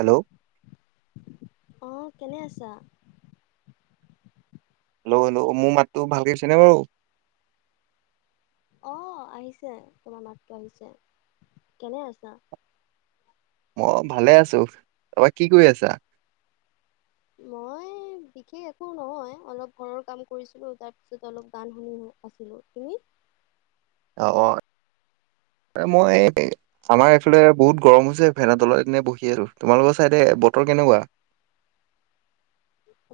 Hello অ কেনে আছা হেল্ল হেল্ল মোৰ মাতটো ভালকে গৈছে নে বাৰু অ আহিছে তোমাৰ মাতটো আহিছে কেনে আছা মই ভালে আছো তই কি কৰি আছা মই বিশেষ একো নহয় অলপ ঘৰৰ কাম কৰিছিলো তাৰ পিছত অলপ গান শুনি আছিলো তুমি অ অ' মই এই আমাৰ এইফালে বহুত গৰম হৈছে ফেনৰ তলত এনে বহি আছো তোমালোকৰ চাইদে বতৰ কেনেকুৱা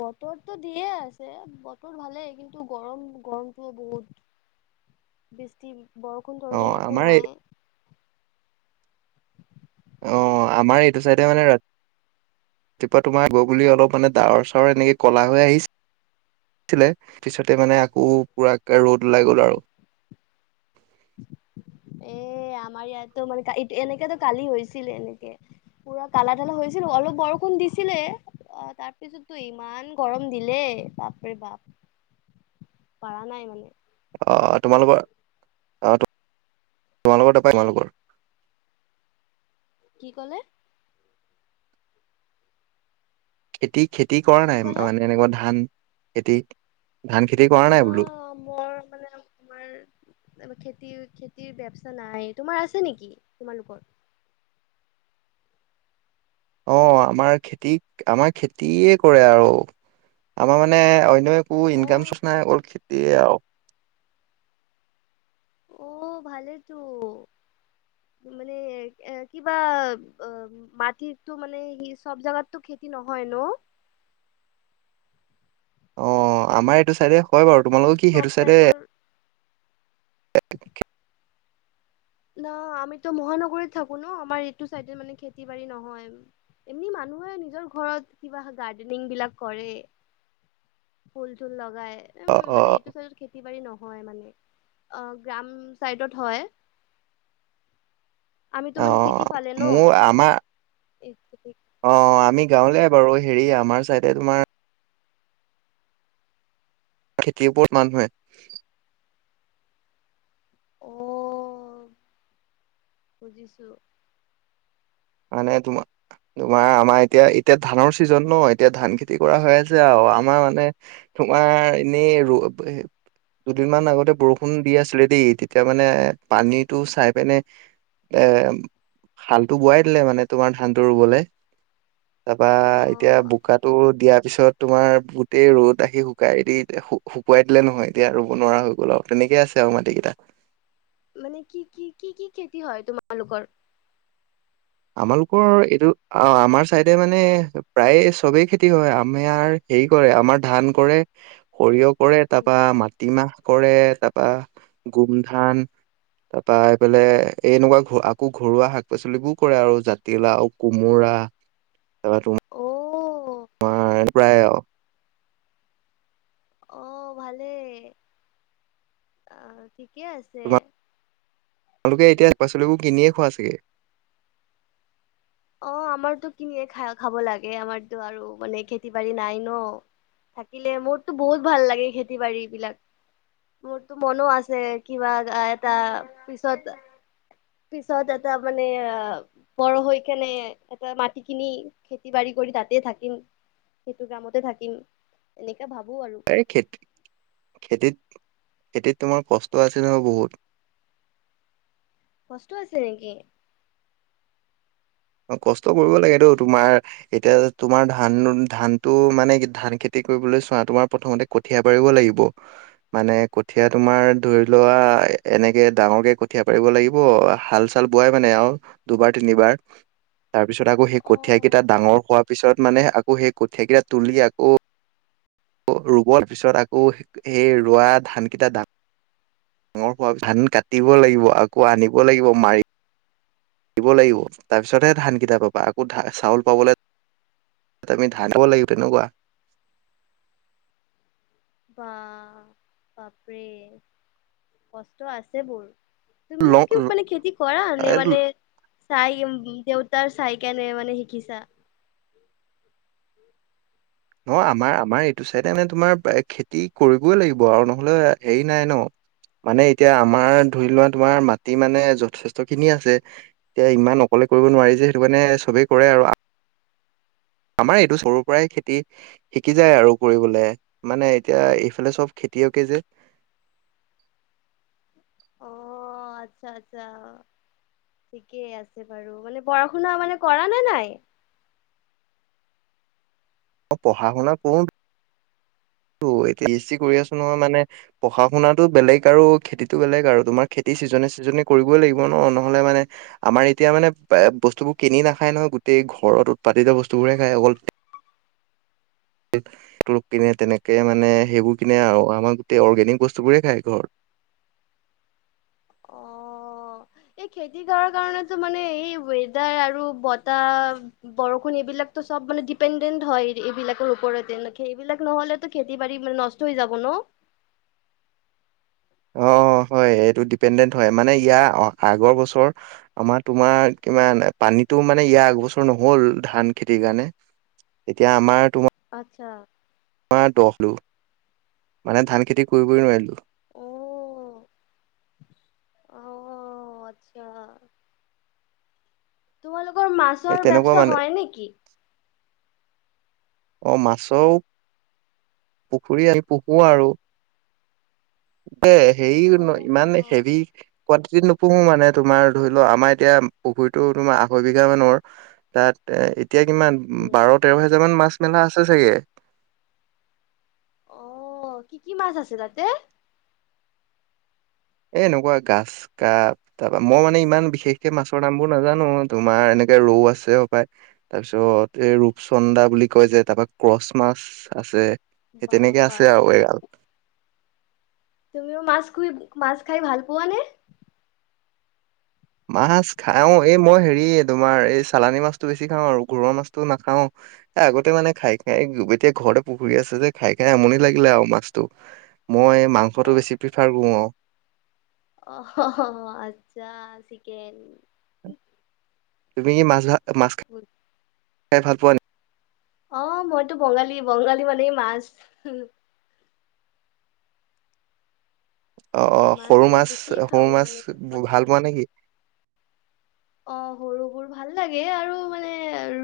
বতৰটো দিয়ে আছে বতৰ ভালেই কিন্তু গৰম-গৰমটোও বহুত। [inaudible] বৃষ্টি, বৰষুণ অ চৰষুণ একো আমাৰ এই নাই অ আমাৰ এইটো চাইডে মানে ৰা ৰাতিপুৱা তোমাৰ আহিব বুলি অলপ মানে ডাৱৰ চাৱৰ এনেকে কলা হৈ আহি ছিলে পিছতে মানে আকৌ পুৰাকে ৰ'দ ওলাই গ'ল আৰু। এ আমাৰ ইয়াতো মানে এ এনেকাতো কালি হৈছিলে এনেকে পুৰা কালা ধালা হৈছিল বাৰু অলপ বৰষুণ দিছিলে অ' তাৰ পিছত তো ইমান গৰম দিলে বাপৰে-বাপ পাৰা নাই মানে। অ তোমালোকৰ অ তোমালোকৰ তাপা তোমালোকৰ কি কলে খেতি-খেতি কৰা কি নাই ক'লা মানে এনেকুৱা ধান খেতি ধান খেতি কৰা নাই না বোলো মোৰ মানে তোমাৰ খেতি-খেতিৰ বেবচা নাই তোমাৰ আছে নেকি তোমালোকৰ অ আমাৰ খেতি আমাৰ খেতিয়ে কৰে আৰু আমাৰ মানে অন্য এক একো ইনকাম অ', চৰ্চ নাই অকল খেতিয়ে আৰু অ ভালেইতো মানে এ কিবা অ মাটিতো মানে সি চব জাগাততো খেতি নহয় ন অ আমাৰ এইটো চাইডে হয় চব বাৰু তোমালোকৰ কি চব সেইটো চাইডে টাইপৰ [inaudible] না আমিতো মহানগৰীত থাকো ন আমাৰ এইটো চাইডে মানে খেতি-বাৰী নহয়। এনে মানুহে নিজৰ ঘৰত কিবা গাৰ্ডেনিং বিলাক কৰে ফুল-চুল লগায় এম অ', মানে অ', এইটো চাইডত খেতি বাৰী নহয় মানে, অ' গ্ৰাম চাইডত হয়। আমিতো মানে চিটি অ', ফালে ন মোৰ আমাৰ স্কুটি অ', আমি গাৱলিয়াই বাৰু, হেৰি আমাৰ চাইডে তোমাৰ খেতিৰ ওপৰত মানুহে অ', বুজিছো মানে তোমা তোমাৰ আমাৰ এতিয়া এতিয়া ধানৰ ছিজন ন এতিয়া ধান খেতি কৰা হৈ আছে আউ আমাৰ মানে তোমাৰ এনেই ৰো প হে দুদিনমান আগতে বৰষুণ দি আছিলে দেই তেতিয়া মানে পানীটো চাই পিনে এ হাল টো বোৱাই দিলে মানে তোমাৰ ধানটো ৰুবলে তাৰপা এতিয়া অ' বোকাত টো দিয়াৰ পিছত তোমাৰ গোটেই ৰ'দ আহি শুকাই দি হু শুকুৱাই দিলে নহয় এতিয়া ৰুব নোৱাৰা হৈ গ'ল আউ তেনেকে আছে আউ মাটিকেইটা মানে কি কি কি কি খেতি হয় তোমালোকৰ আমালোকৰ এইটো অ আমাৰ চাইডে মানে প্ৰায়ে চবেই খেতি হয় আমেয়াৰ হেৰি কৰে আমাৰ ধান কৰে সৰিয়হ কৰে তাৰপা মাট তিমাহ কৰে তাৰপা গোমধান তাৰপা এইফালে এনেকুৱা ঘ আকৌ ঘৰুৱা শাক পাচলিবো কৰে আৰু জাতিলাও কোমোৰা তাৰপা টোম অ তোমাৰ প্ৰায় আউ অ', ভালেই, আহ, ঠিকে আছে তোমালোকে এতিয়া পাচলিবোৰ কিনিয়ে খোৱা চাগে? অ' আমাৰতো কিনিয়ে খাই-খাব লাগে, আমাৰতো আৰু মানে খেতি বাৰী নাই ন থাকিলে মোৰতো বহুত ভাল লাগে খেতি বাৰী বিলাক মোৰতো মনো আছে কিবা আ এটা পিছত পিছত এটা মানে অ বৰ হৈ কেনে এটা মাটি কিনি খেতি বাৰি কৰি তাতেই থাকিম সেইটো কামতে থাকিম এনেকে ভাবো আৰু খেত খেতিত খেতিত তোমাৰ কষ্ট আছে ন বহুত কষ্ট আছে নেকি অ কষ্ট কৰিব লাগেটো তোমাৰ এতিয়া তোমাৰ ধান ধানটো মানে ধান খেতি কৰিবলৈ চোৱা তোমাৰ প্ৰথমতে কঠিয়া পাৰিব লাগিব মানে কঠিয়া তোমাৰ ধৰি লোৱা এ এনেকে ডাঙৰকে কঠিয়া পাৰিব লাগিব হাল দাল বোৱাই মানে আউ দুবাৰ তিনিবাৰ তাৰ পিছত আকৌ সেই কঠীয়াকেইটা ডাঙৰ হোৱাৰ পিছত মানে আকৌ সেই কঠীয়াকেইটা তুলি আকৌ অ ৰুবৰ পিছত আকৌ সেই ৰোৱা ধান কেইটা দাম ঙৰ হোৱাৰি ধান কাটিব লাগিব আকৌ আনিব লাগিব মাৰি দিব লাগিব তাৰপিছতহে ধানকেইটা পাবা আকৌ ধা চাউল পাবলে ত তমিধাও লৈবনেুৱোৱা [unintelligible] বা বাপৰে কষ্ট আছে বোৰ ল তুমিও কি মানে খেতি কৰা নে মানে চাই কেম উম দেউতাৰ চাই কে নে মানে শিকিছা ন আমাৰ আমাৰ এইটো চাইডে মানে তোমাৰ খেতি কৰিবই লাগিব আৰু নহলে হেৰি নাই ন মানে এতিয়া আমাৰ ধৰি লোৱা তোমাৰ মাটি মানে যথেষ্ট খিনি আছে। এতিয়া ইমান অকলে কৰিব নোৱাৰি যে সেইটো কাৰণে চবেই কৰে আৰু। আমাৰ এইটো সৰুৰ পৰাই খেতি শিকি যায় আৰু কৰিবলে, মানে এতিয়া এইফালে চব খেতিয়কে যে। অ', আচ্ছা আচ্ছা। ঠিকেই আছে বাৰু, মানে পঢ়া শুনা মানে কৰা নে নাই? অ', পঢ় শুনা কৰো [unintelligible] এতিয়া বি এছ চি কৰি আছো নহয় মানে পঢ়া শুনাতো বেলেগ আৰু খেতিটো বেলেগ আৰু তোমাৰ খেতি চিজনে চিজনে কৰিবই লাগিব ন নহলে মানে আমাৰ এতিয়া মানে এ বস্তুবোৰ কিনি নাখায় নহয়, গোটেই ঘৰত উৎপাদিত বস্তুবোৰে খাই অকল [unintelligible] তেনে [unintelligible] মানে সেইবোৰ কিনে আৰু আমাৰ গোটেই অৰ্গেনিক বস্তুবোৰে খাই ঘৰত। অ'। এই খেতি কৰাৰ কাৰণেতো মানে এই ৱেডাৰ আৰু বতাহ বৰষুণ এইবিলাকতো চব মানে ডিপেণ্ডেণ্ট হয় এইবিলাকৰ ওপৰতে, এইবিলাক নহ'লেতো খেতি বাাৰী মানে নষ্ট হৈ যাব ন? অ', হয় এইটো ডিপেণ্ডেণ্ট হয়, মানে ইয়াৰ আগৰ বছৰ আমাৰ তোমাৰ কিমান পানীতো মানে ইয়াৰ আগবছৰ নহল ধান খেতিৰ কাৰণে। এতিয়া আমাৰ তোমাৰ আচ্ছা। [unintelligible] মানে ধান খেতি কৰিবই নোৱাৰিলো। অ', অ', আচ্ছা। তোমালোকৰ মাছ এই তেনেকুৱা মানে। অ', মাছও পুখুৰী আমি পুহো আৰু। [unintelligible] হেৰি ন অ' ইমান হেভি অ' [unintelligible] নুপুহো মানে তোমাৰ ধৰি লও আমাৰ এতিয়া পুখুৰীটো তোমাৰ আঢ়ৈ বিঘা মানৰ তাত এ-এতিয়া কিমান বাৰ, তেৰ হেজাৰ মান মাছ মেলা আছে চাগে। অ', কি কি মাছ আছে তাতে? এ এনেকুৱা গাছ কাপ তাৰপৰা মই মানে ইমান বিশেষকে মাছৰ নামবোৰ নাজানো, তোমাৰ এনেকে ৰৌ আছে হপায়। তাৰপিছত এই ৰূপচন্দা বুলি কয় যে, তাৰপা ক্ৰচ মাছ আছে। সেই তেনেকে বাবা আছে আৰু এগাল। তুমিও মাছ খুই, মাছ খাই ভাল পোৱা নে? মাছ খাও, এই মই হেৰি তোমাৰ এই চালানী মাছটো বেছি খাওঁ আৰু ঘৰুৱা মাছটো নাখাও। এ আগতে মানে খাই খাই এতিয়া ঘৰতে পুখুৰী আছে যে খাই খাই আমনি লাগিলে আৰু মাছটো। মই মাংসটো অ' বেছি প্ৰিফাৰ কৰো আৰু। অ', আচ্ছা চিকেন। তুমি কি মাছ-মাছ [unintelligible] খাই ভাল পোৱা অ', মইতো বঙালী, বঙালী মানেই মাছ। অ', অ', সৰু আমি মাছ, বেছিয়ে সৰু খাওঁ মাছ মানে সদায় ভাল পোৱা নেকি? অ', সৰুবোৰ ভাল লাগে আৰু মানে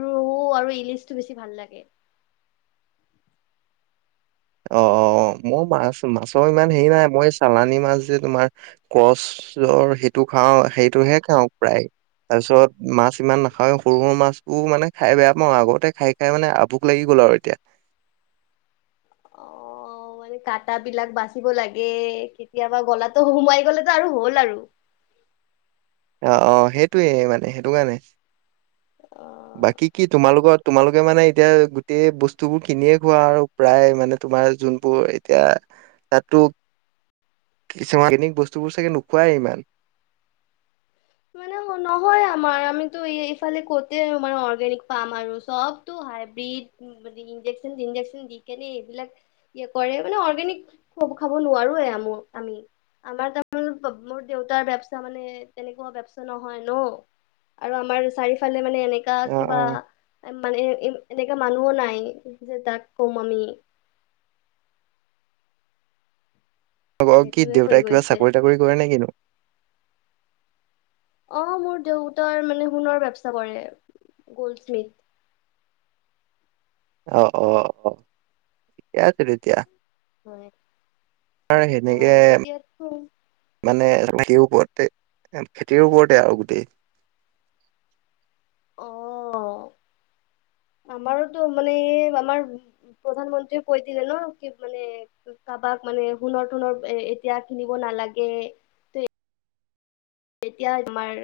ৰৌ আৰু ইলিচটো বেছি ভাল লাগে। অ', অ', মই মাছ-মাছৰ ইমান হেৰি নাই মই চালানী মাছ যে তোমাৰ কছৰ সেইটো খাওঁ, সেইটোহে খাওঁ প্ৰায়। তাৰ পিছত মাছ ইমান নাখাওঁ, সৰু-সৰু মাছো মানে খাই বেয়া পাওঁ, আগতে খাই খাই মানে আভুক লাগি গ'ল আৰু এতিয়া। [unintelligible] অঁ' মানে কাটা বিলাক বাচিব লাগে, কেতিয়াবা গলাতো সোমাই গ'লেতো আৰু হ'ল আৰু। অঁ অঁ' সেইটোয়ে মানে সেইটো কাৰণে। অ বাকী কি তোমাৰ লোকত তোমালোকে মানে এতিয়া গোটেই বস্তুবোৰ কিনিয়ে খোৱা আৰু প্ৰায় মানে তোমাৰ যোনবোৰ এতিয়া তাতো কিছুমান [unintelligible] বস্তুবোৰ চাগে নোখোৱাই ইমান। মানে নহয় আমাৰ আমিতো ইফালে ক'তে মানে অৰ্গেনিক পাম আৰু চ'ব। টো হাইব্ৰীড, মানে ইঞ্জেকচন চিঞ্জেকচন দি কেনে এইবিলাক সেই কৰে মানে অৰ্গেনিক খ-খাব নোৱাৰোৱে আম, আমি। আমাৰ তাৰমানে মোৰ দেউতাৰ ব্যৱচা মানে তেনে কোৱা বেবচাহ নহয় ন' আৰু আমাৰ চাৰিওফালে মানে এনেকা অ অ কিবা মানে এনেকা মানুহো নাই যে তাক কম আমি- কি সেইটোয়ে হৈ দেউতাই কিবা গৈছে চাকৰি তাকৰি কৰে নে কিনো? অঁ' মোৰ দেউতাৰ মানে সোণৰ ব্যৱচা কৰে গল্ড স্মিথ। অহ'-অহ'-অহ' ঠিকে আছে তেতিয়া। হয়। আমাৰ সেনেকে হয় এতিয়া মানে খেতিৰ ওপৰতে, খেতিৰ ওপৰতে আৰু গোটেই। অঁ' আমাৰোতো মানে এই আমাৰ প্ৰধানমন্ত্ৰীয়ে কৈ দিলে ন' কি মানে কাৰোবাক মানে সোণৰ-তোণৰ এ-এতিয়া কিনিব নালাগে। এতিয়া আমাৰ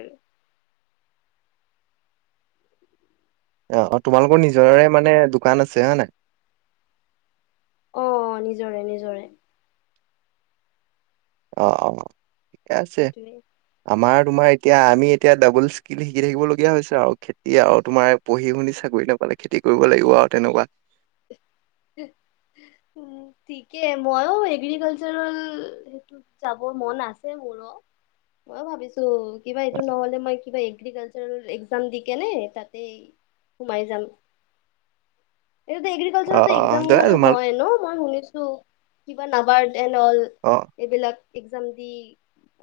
অঁ' অঁ' তোমালোকৰ নিজৰে মানে দোকান আছে, হয় নাই? অ', অ', নিজৰে নিজৰে। অঁ' অঁ' ঠিকে আছে। সেইটোৱে আমাৰ তোমাৰ এতিয়া আমি এতিয়া ডাবল স্কিল শিকি থাকিবলগীয়া হৈছে আৰু খেতি আৰু তোমাৰ পঢ়ি শুনি চাকৰি নাপালে খেতি কৰিব লাগিব আৰু তেনেকুৱা। উমঁ' ঠিকে, মইও এগ্ৰিকালচাৰেল সেইটো যাব মন আছে মোৰো, মই ভাবিছো কিবা এইটো নহ'লে মই কিবা এগ্ৰিকালচাৰ এক্সাম দি কেনে তাতে সোমাই যাম। [unintelligible] অ আচলতে অ এক্সাম দয়া মানে তোমাৰ হয় ন' মই শুনিছো কিবা নাবাৰ্ত এণ্ড অল অঁ। এইবিলাক এক্সাম দি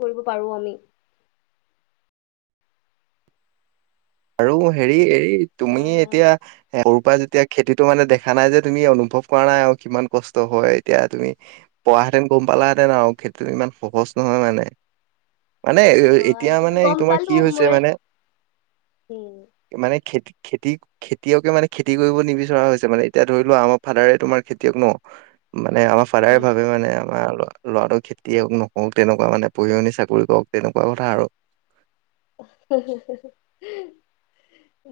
কৰিব পাৰো আমি। আৰু হেৰি এই তুমি হয় হয় এতিয়া সৰুৰ পৰা যেতিয়া খেতিতো মানে দেখা নাই যে তুমি অনুভৱ কৰা নাই আৰু কিমান কষ্ট হয়, এতিয়া তুমি পৰা হেঁতেন গম পালাহেঁতেন আৰু খেতিটো ইমান সহজ নহয় মানে। মানে অ এতিয়া এইটোতো মানে গম তোমাৰ পালো কি হৈছে মই মানে উম'। মানে খেত-খেতি খেতিয়কে মানে খেতি কৰিব নিবিচৰা হৈছে মানে এতিয়া ধৰি লোৱা আমাৰ ফাদাৰে তোমাৰ খেতিয়ক ন'। মানে আমাৰ ফাদাৰে উম ভাবে মানে আমাৰ ল'ৰা ল'ৰাটো খেতিয়ক নকওঁক, তেনেকুৱা মানে পঢ়ি শুনি চাকৰি কৰক তেনেকুৱা কথা আৰু।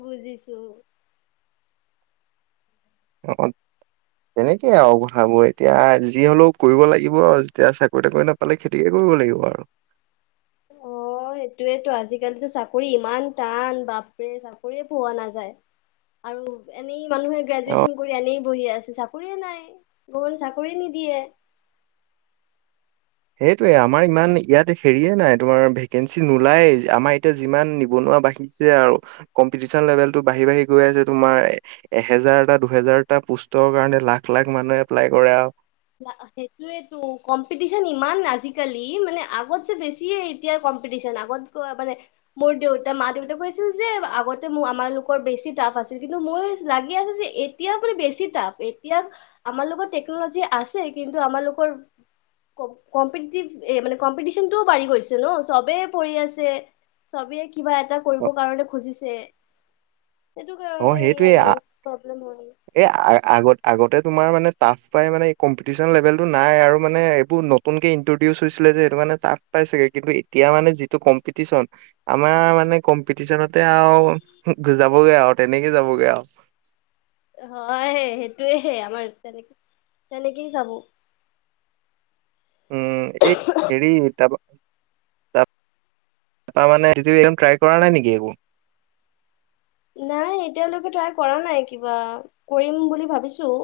বুজিছোঁ। অ' তেনেকেই আৰু কথাবোৰ। এতিয়া যি হ'লেও কৰিব লাগিব, যেতিয়া চাকৰি তাকৰি না পালে খেতিকে কৰিব লাগিব আৰু। [inaudible] অ' সেইটোৱেতো, আজিকালিতো চাকৰি ইমান টান, বাপৰে চাকৰিয়ে পোৱা নাযায়। আৰু এনেই মানুহে অ গ্ৰেজুৱেচন কৰি এনেই বহি আছে চাক কৰিয়ে নাই, গভমেণ্ট চাকৰিয়ে নিদিয়ে। সেইটোয়ে আমাৰ ইমান ইয়াত হেৰিয়ে নাই, তোমাৰ ভেকেঞ্চি নোলাইয়ে, আমাৰ এতিয়া যিমান নিবনুৱা বাসি চে আৰু, কম্পিটিশন লেভেলটো বাঢ়ি বাঢ়ি গৈ আছে তোমাৰ, এ এহেজাৰটা, দুহেজাৰটা পোষ্টৰ কাৰণে লাখ লাখ মানুহে এপ্লাই কৰে আৰু। সেইটোৱেটো কম্পিটিচন ইমান আজিকালি, মানে আগতচে বেছি। টিয়ে এতিয়া কম্পিটিশ্যন, আগতকৈ আ, মানে মোৰ দেউতা, মা দেউতা কৈছিল যে আগতে মোৰ আমালোকৰ বেছি টাফ আছিল কিন্তু মোৰ লাগি আছে যে এত এতিয়া মানে বেছি টাফ, এতিয়া আমাৰ লগত টেকন'লজি আছে কিন্তু আমালোকৰ কম-কম্পিতিতিভ এ, মানে কম্পিটিচনটোও বাঢ়ি গৈছে ন' চবেই পঢ়ি আছে। চবে কিবা এটা অ কৰিব কাৰণে খুজিছে। সেইটো কাৰণেই আৰু প্ৰব্লেম হয়। এ, আ-আগত-আগতে তোমাৰ মানে টাফ পাই মানে কম্পিটিশন লেভেলটো নাই আৰু মানে এইবোৰ নত নতুনকে ইনট্ৰডিউচ হৈছিলে যে এইটো কাৰণে মানে টাফ পাই চাগে, কিন্তু এতিয়া মানে যিটো কম্পিটিচন আমাৰ মানে কম্পিটিচনতে আৰু যাবগৈ আৰু তেনেকে যাবগে আৰু। হয় সেইটোয়ে, আমাৰ তেনেক-তেনেকেই যাব। উম, এই হেৰি তা-তাত তাৰমানে [unintelligible] ট্ৰাই কৰা নাই নেকি একো? নাই এতিয়ালৈকে ট্ৰাই কৰা নাই কিবা, কৰিম বুলি ভাবিছোঁ।